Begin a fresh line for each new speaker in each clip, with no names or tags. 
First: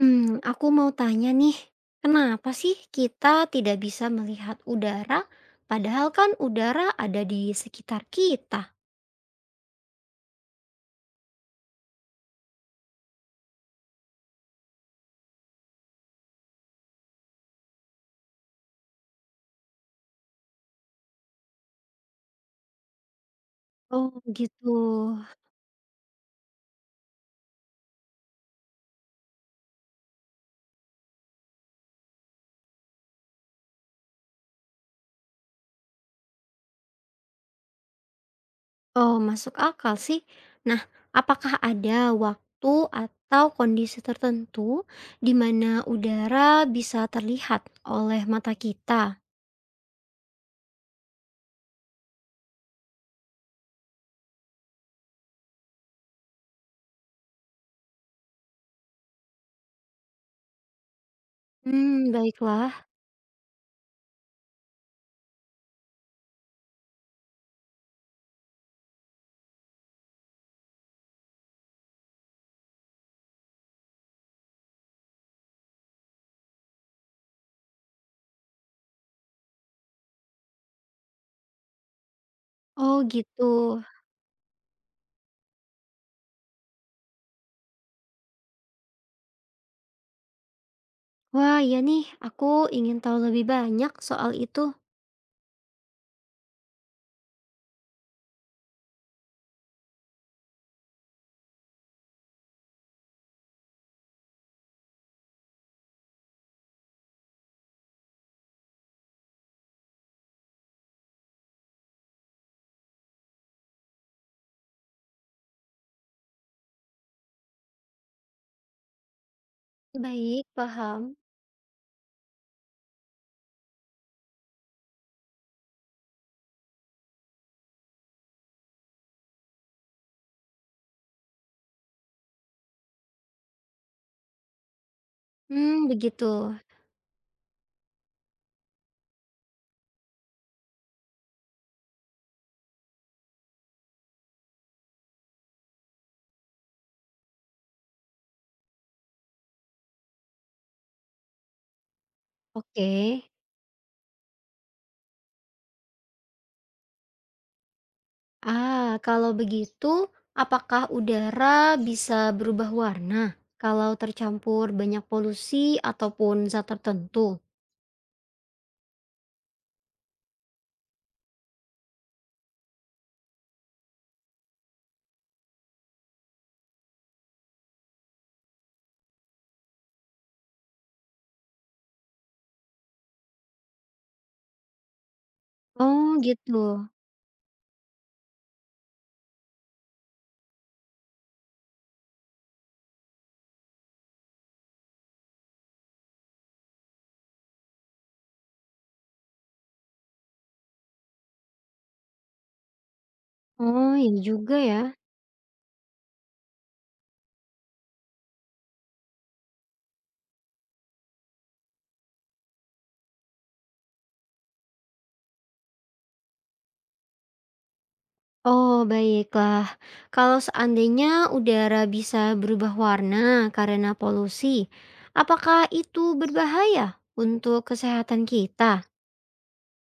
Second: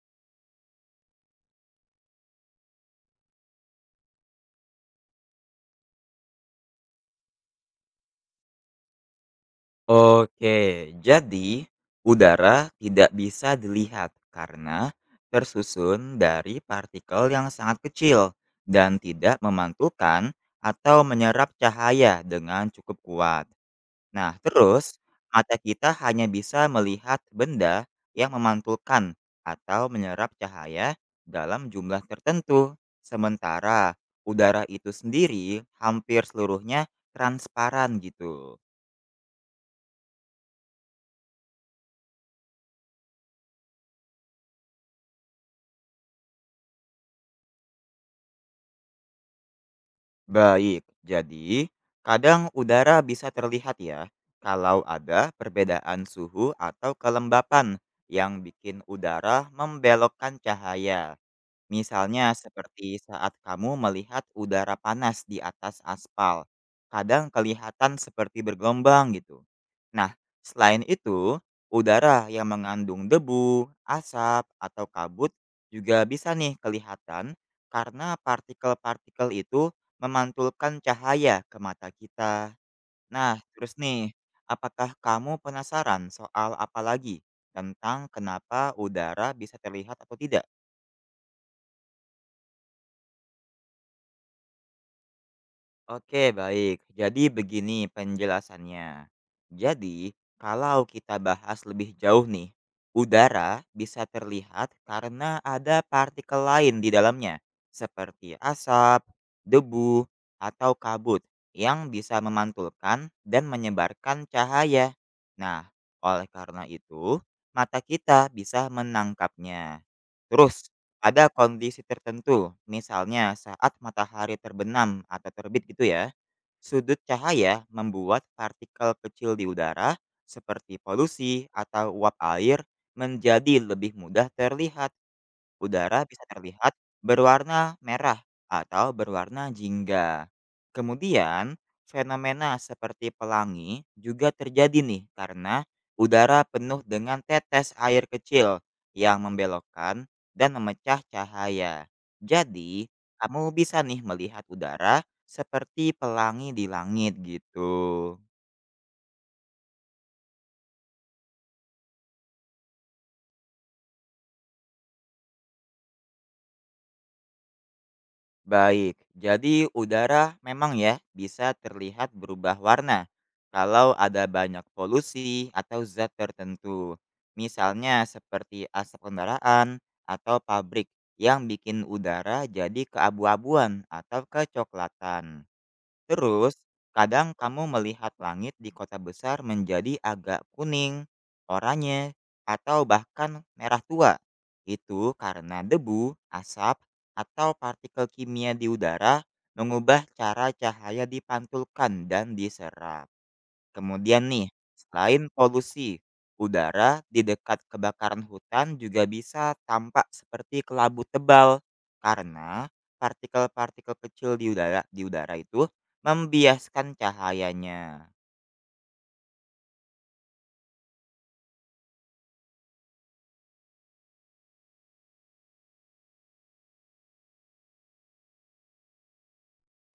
Hmm, aku mau tanya nih, kenapa sih kita tidak bisa melihat udara, padahal kan udara ada di sekitar kita?
Oke, jadi udara tidak bisa dilihat karena tersusun dari partikel yang sangat kecil dan tidak memantulkan atau menyerap cahaya dengan cukup kuat.
Oh
Nah,
gitu.
terus mata kita hanya bisa melihat benda yang memantulkan atau menyerap cahaya dalam jumlah tertentu. Sementara udara itu sendiri hampir seluruhnya transparan gitu.
Oh, masuk akal sih. Nah, apakah ada waktu atau kondisi tertentu di mana udara bisa terlihat oleh mata kita?
Baik, jadi kadang udara bisa terlihat ya kalau ada perbedaan suhu atau kelembapan yang bikin udara membelokkan cahaya.
Hmm,
Misalnya
baiklah.
seperti saat kamu melihat udara panas di atas aspal, kadang kelihatan seperti bergelombang gitu. Nah, selain itu, udara yang mengandung debu, asap, atau kabut juga bisa nih kelihatan karena partikel-partikel itu memantulkan cahaya ke mata kita.
Oh
Nah,
gitu.
terus nih, apakah kamu penasaran soal apa lagi tentang kenapa udara bisa terlihat atau tidak?
Wah, ya nih, aku ingin tahu lebih banyak soal itu.
Oke, baik. Jadi begini penjelasannya. Jadi, kalau kita bahas lebih jauh nih, udara bisa terlihat karena ada partikel lain di dalamnya, seperti asap, debu, atau kabut yang bisa memantulkan dan menyebarkan cahaya. Nah, oleh karena itu, mata kita bisa menangkapnya.
Baik,
Terus,
paham.
pada kondisi tertentu, misalnya saat matahari terbenam atau terbit gitu ya, sudut cahaya membuat partikel kecil di udara seperti polusi atau uap air menjadi lebih mudah terlihat.
Hmm,
Udara bisa
begitu.
terlihat berwarna merah atau berwarna jingga. Kemudian, fenomena seperti pelangi juga terjadi nih karena udara penuh dengan tetes air kecil yang membelokkan dan memecah cahaya.
Oke.
Jadi, kamu bisa nih melihat udara seperti pelangi di langit gitu.
Ah, kalau begitu, apakah udara bisa berubah warna kalau tercampur banyak polusi ataupun zat tertentu?
Baik, jadi udara memang ya bisa terlihat berubah warna kalau ada banyak polusi atau zat tertentu. Misalnya seperti asap kendaraan atau pabrik yang bikin udara jadi keabu-abuan atau kecoklatan.
Oh, gitu.
Terus, kadang kamu melihat langit di kota besar menjadi agak kuning, oranye, atau bahkan merah tua. Itu karena debu, asap, atau partikel kimia di udara mengubah cara cahaya dipantulkan dan diserap.
Oh, ya
Kemudian nih,
juga ya.
selain polusi, udara di dekat kebakaran hutan juga bisa tampak seperti kelabu tebal karena partikel-partikel kecil di udara itu membiaskan cahayanya.
Oh, baiklah. Kalau seandainya udara bisa berubah warna karena polusi, apakah itu berbahaya untuk kesehatan kita?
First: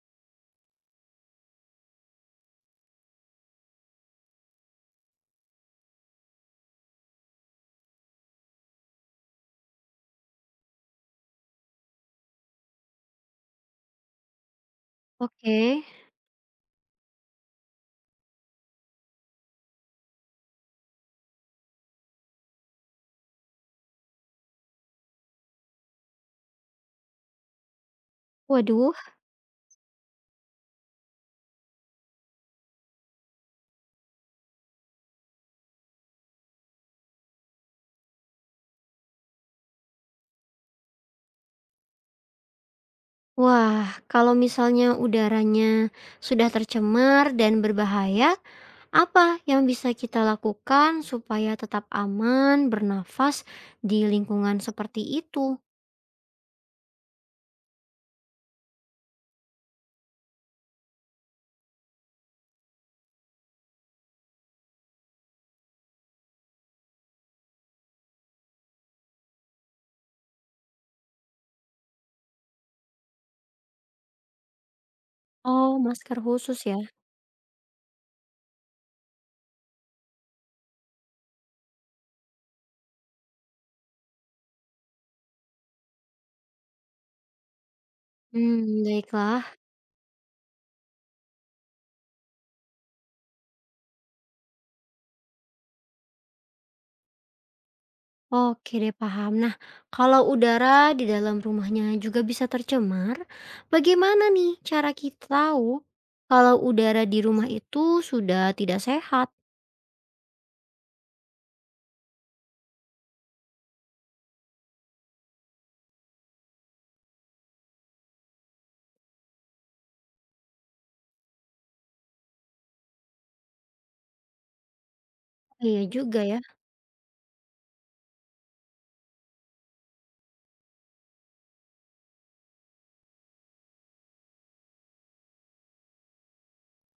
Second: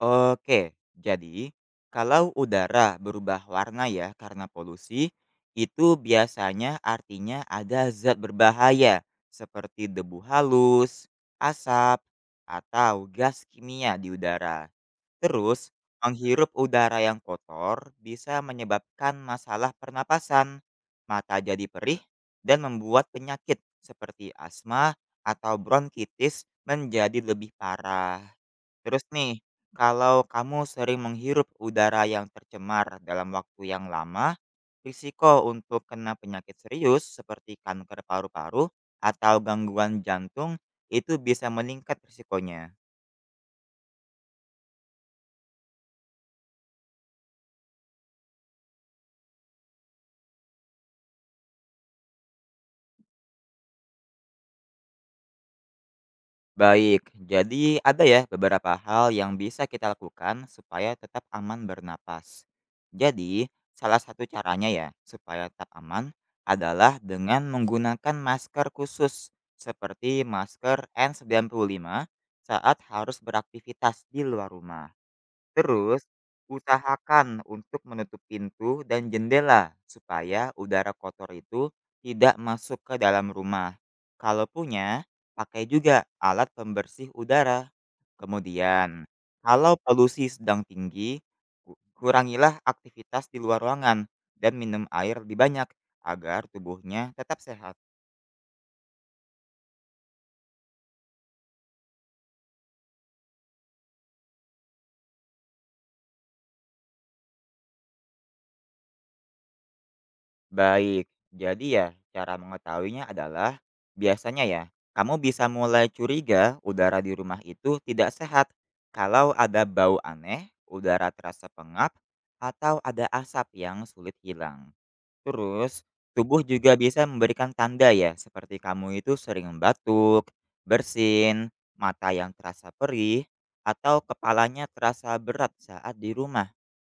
Oke, jadi kalau udara berubah warna ya karena polusi, itu biasanya artinya ada zat berbahaya seperti debu halus, asap, atau gas kimia di udara. Terus,
Oke.
menghirup udara yang kotor bisa menyebabkan masalah pernapasan, mata jadi perih, dan membuat penyakit seperti asma atau bronkitis menjadi lebih parah.
Waduh.
Terus nih, kalau kamu sering menghirup udara yang tercemar dalam waktu yang lama, risiko untuk kena penyakit serius seperti kanker paru-paru atau gangguan jantung itu bisa meningkat risikonya.
Wah, kalau misalnya udaranya sudah tercemar dan berbahaya, apa yang bisa kita lakukan supaya tetap aman bernafas di lingkungan seperti itu?
Baik, jadi ada ya beberapa hal yang bisa kita lakukan supaya tetap aman bernapas. Jadi, salah satu caranya ya supaya tetap aman adalah dengan menggunakan masker khusus seperti masker N95 saat harus beraktivitas di luar rumah.
Oh,
Terus,
masker khusus ya?
usahakan untuk menutup pintu dan jendela supaya udara kotor itu tidak masuk ke dalam rumah. Kalau punya, pakai juga alat pembersih udara.
Hmm,
Kemudian,
baiklah.
kalau polusi sedang tinggi, kurangilah aktivitas di luar ruangan dan minum air lebih banyak agar tubuhnya tetap sehat.
Oke deh, paham. Nah, kalau udara di dalam rumahnya juga bisa tercemar, bagaimana nih cara kita tahu kalau udara di rumah itu sudah tidak sehat?
Baik, jadi ya cara mengetahuinya adalah biasanya ya kamu bisa mulai curiga udara di rumah itu tidak sehat kalau ada bau aneh, udara terasa pengap, atau ada asap yang sulit hilang.
Iya
Terus,
juga ya.
tubuh juga bisa memberikan tanda ya seperti kamu itu sering batuk, bersin, mata yang terasa perih, atau kepalanya terasa berat saat di rumah.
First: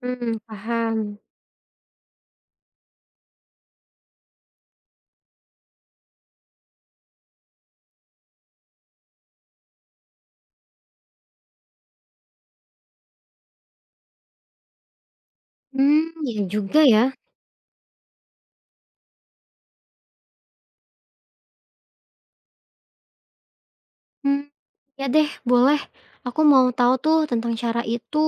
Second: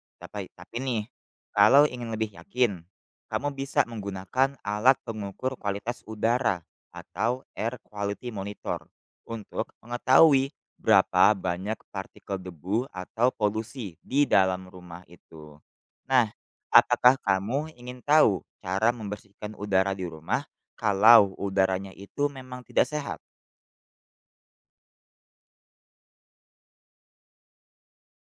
Hmm,
Tapi nih,
paham.
kalau ingin lebih yakin, kamu bisa menggunakan alat pengukur kualitas udara atau air quality monitor untuk mengetahui berapa banyak partikel debu atau polusi di dalam rumah itu.
Hmm,
Nah,
ya juga ya.
apakah kamu ingin tahu cara membersihkan udara di rumah kalau udaranya itu memang tidak sehat?
Hmm, ya deh boleh, aku mau tahu tuh tentang cara itu.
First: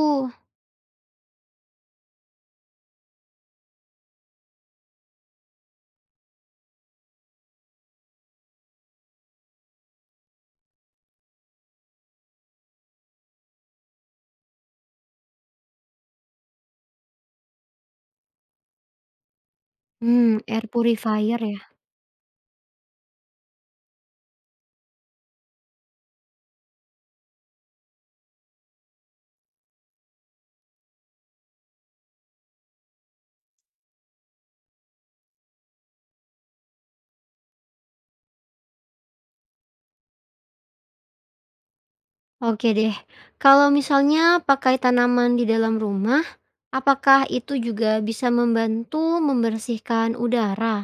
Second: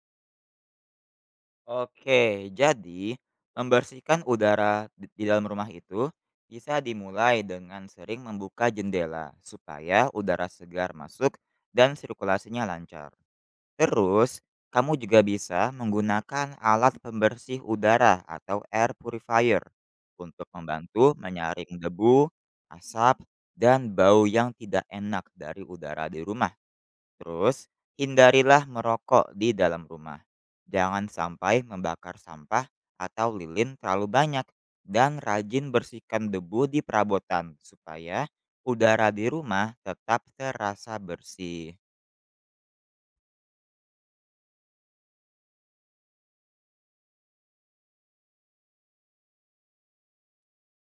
Oke, jadi membersihkan udara di dalam rumah itu bisa dimulai dengan sering membuka jendela supaya udara segar masuk dan sirkulasinya lancar. Terus, kamu juga bisa menggunakan alat pembersih udara atau air purifier
Hmm,
untuk
air
membantu
purifier ya?
menyaring debu, asap, dan bau yang tidak enak dari udara di rumah. Terus, hindarilah merokok di dalam rumah. Jangan sampai membakar sampah atau lilin terlalu banyak dan rajin bersihkan debu di perabotan supaya udara di rumah tetap terasa bersih.
Oke deh. Kalau misalnya pakai tanaman di dalam rumah, apakah itu juga bisa membantu membersihkan udara?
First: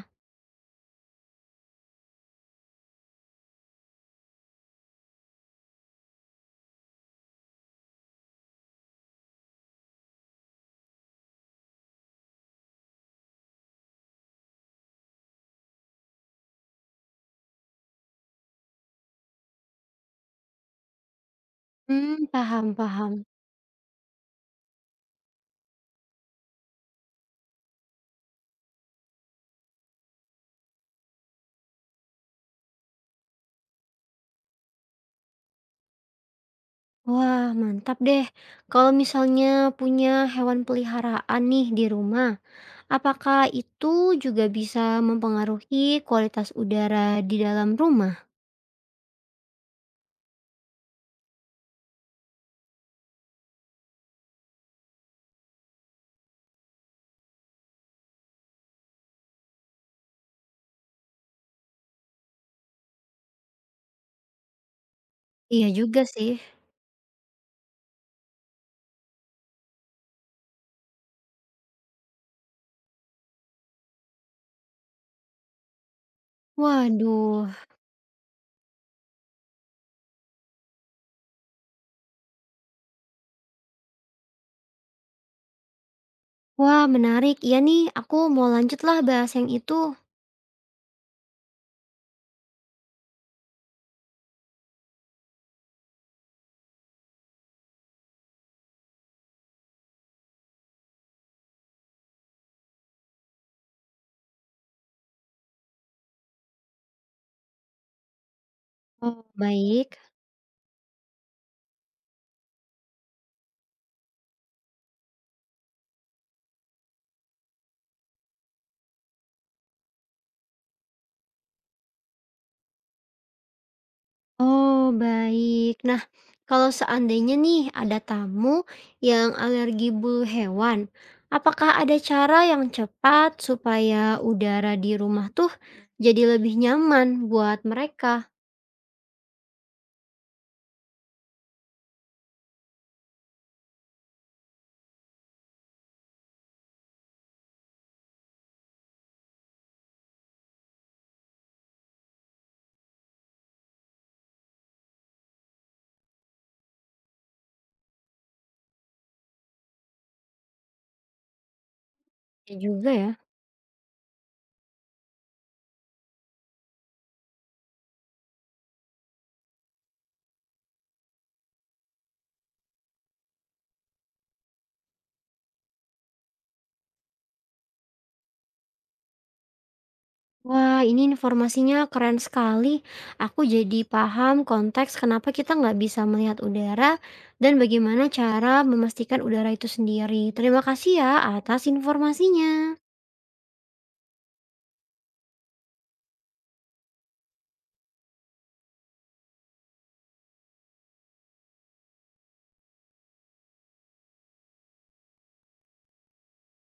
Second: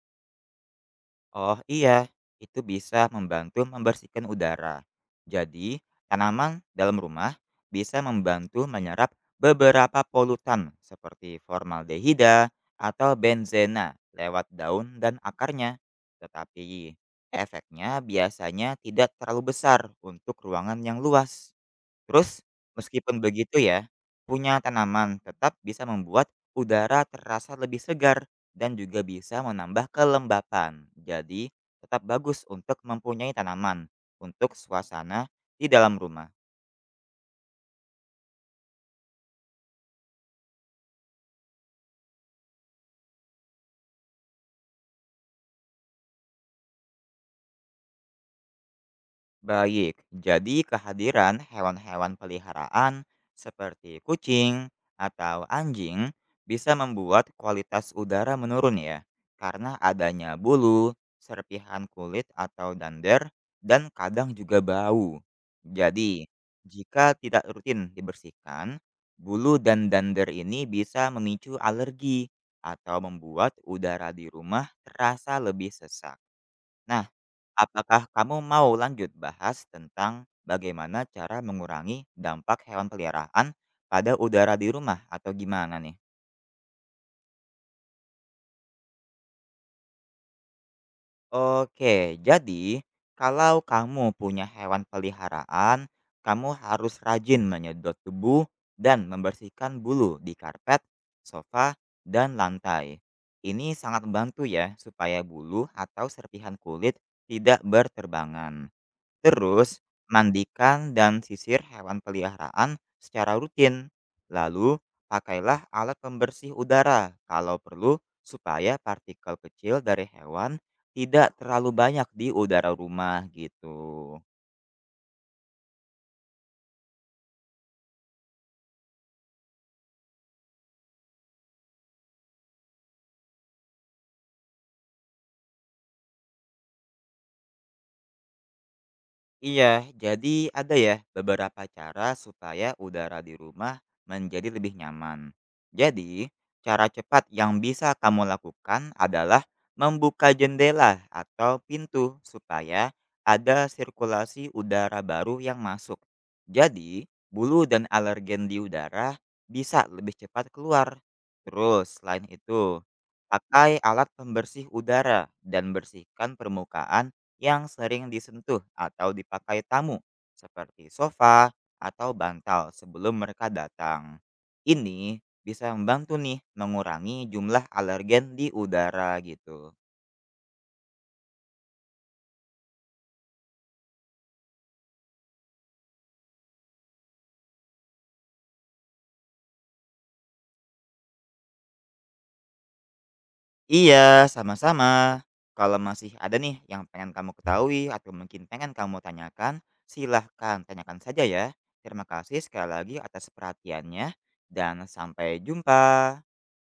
Oh iya, itu bisa membantu membersihkan udara. Jadi, tanaman dalam rumah bisa membantu menyerap beberapa polutan seperti formaldehida atau benzena lewat daun dan akarnya. Tetapi, efeknya biasanya tidak terlalu besar untuk ruangan yang luas.
Hmm,
Terus,
paham paham.
meskipun begitu ya, punya tanaman tetap bisa membuat udara terasa lebih segar dan juga bisa menambah kelembapan. Jadi, tetap bagus untuk mempunyai tanaman untuk suasana di dalam rumah.
Wah, mantap deh. Kalau misalnya punya hewan peliharaan nih di rumah, apakah itu juga bisa mempengaruhi kualitas udara di dalam rumah?
Baik, jadi kehadiran hewan-hewan peliharaan seperti kucing atau anjing bisa membuat kualitas udara menurun ya, karena adanya bulu, serpihan kulit atau dander, dan kadang juga bau.
Iya juga
Jadi,
sih.
jika tidak rutin dibersihkan, bulu dan dander ini bisa memicu alergi atau membuat udara di rumah terasa lebih sesak. Nah,
Waduh.
apakah kamu mau lanjut bahas tentang bagaimana cara mengurangi dampak hewan peliharaan pada udara di rumah atau gimana nih?
Wah, menarik. Iya nih, aku mau lanjutlah bahas yang itu.
Oke, jadi kalau kamu punya hewan peliharaan, kamu harus rajin menyedot debu dan membersihkan bulu di karpet, sofa, dan lantai. Ini sangat membantu ya supaya bulu atau serpihan kulit tidak berterbangan.
Oh,
Terus,
baik.
mandikan dan sisir hewan peliharaan secara rutin. Lalu, pakailah alat pembersih udara kalau perlu supaya partikel kecil dari hewan tidak terlalu banyak di udara rumah gitu.
Oh, baik. Nah, kalau seandainya nih ada tamu yang alergi bulu hewan, apakah ada cara yang cepat supaya udara di rumah tuh jadi lebih nyaman buat mereka?
Iya, jadi ada ya beberapa cara supaya udara di rumah menjadi lebih nyaman. Jadi, cara cepat yang bisa kamu lakukan adalah membuka jendela atau pintu supaya ada sirkulasi udara baru yang masuk. Jadi, bulu dan alergen di udara bisa lebih cepat keluar. Terus, selain
Ya
itu,
juga ya.
pakai alat pembersih udara dan bersihkan permukaan yang sering disentuh atau dipakai tamu, seperti sofa atau bantal sebelum mereka datang. Ini bisa membantu nih mengurangi jumlah alergen di udara gitu.
Wah, ini informasinya keren sekali. Aku jadi paham konteks kenapa kita nggak bisa melihat udara dan bagaimana cara memastikan udara itu sendiri. Terima kasih ya atas informasinya.
Iya, sama-sama. Kalau masih ada nih yang pengen kamu ketahui atau mungkin pengen kamu tanyakan, silahkan tanyakan saja ya. Terima kasih sekali lagi atas perhatiannya dan sampai jumpa.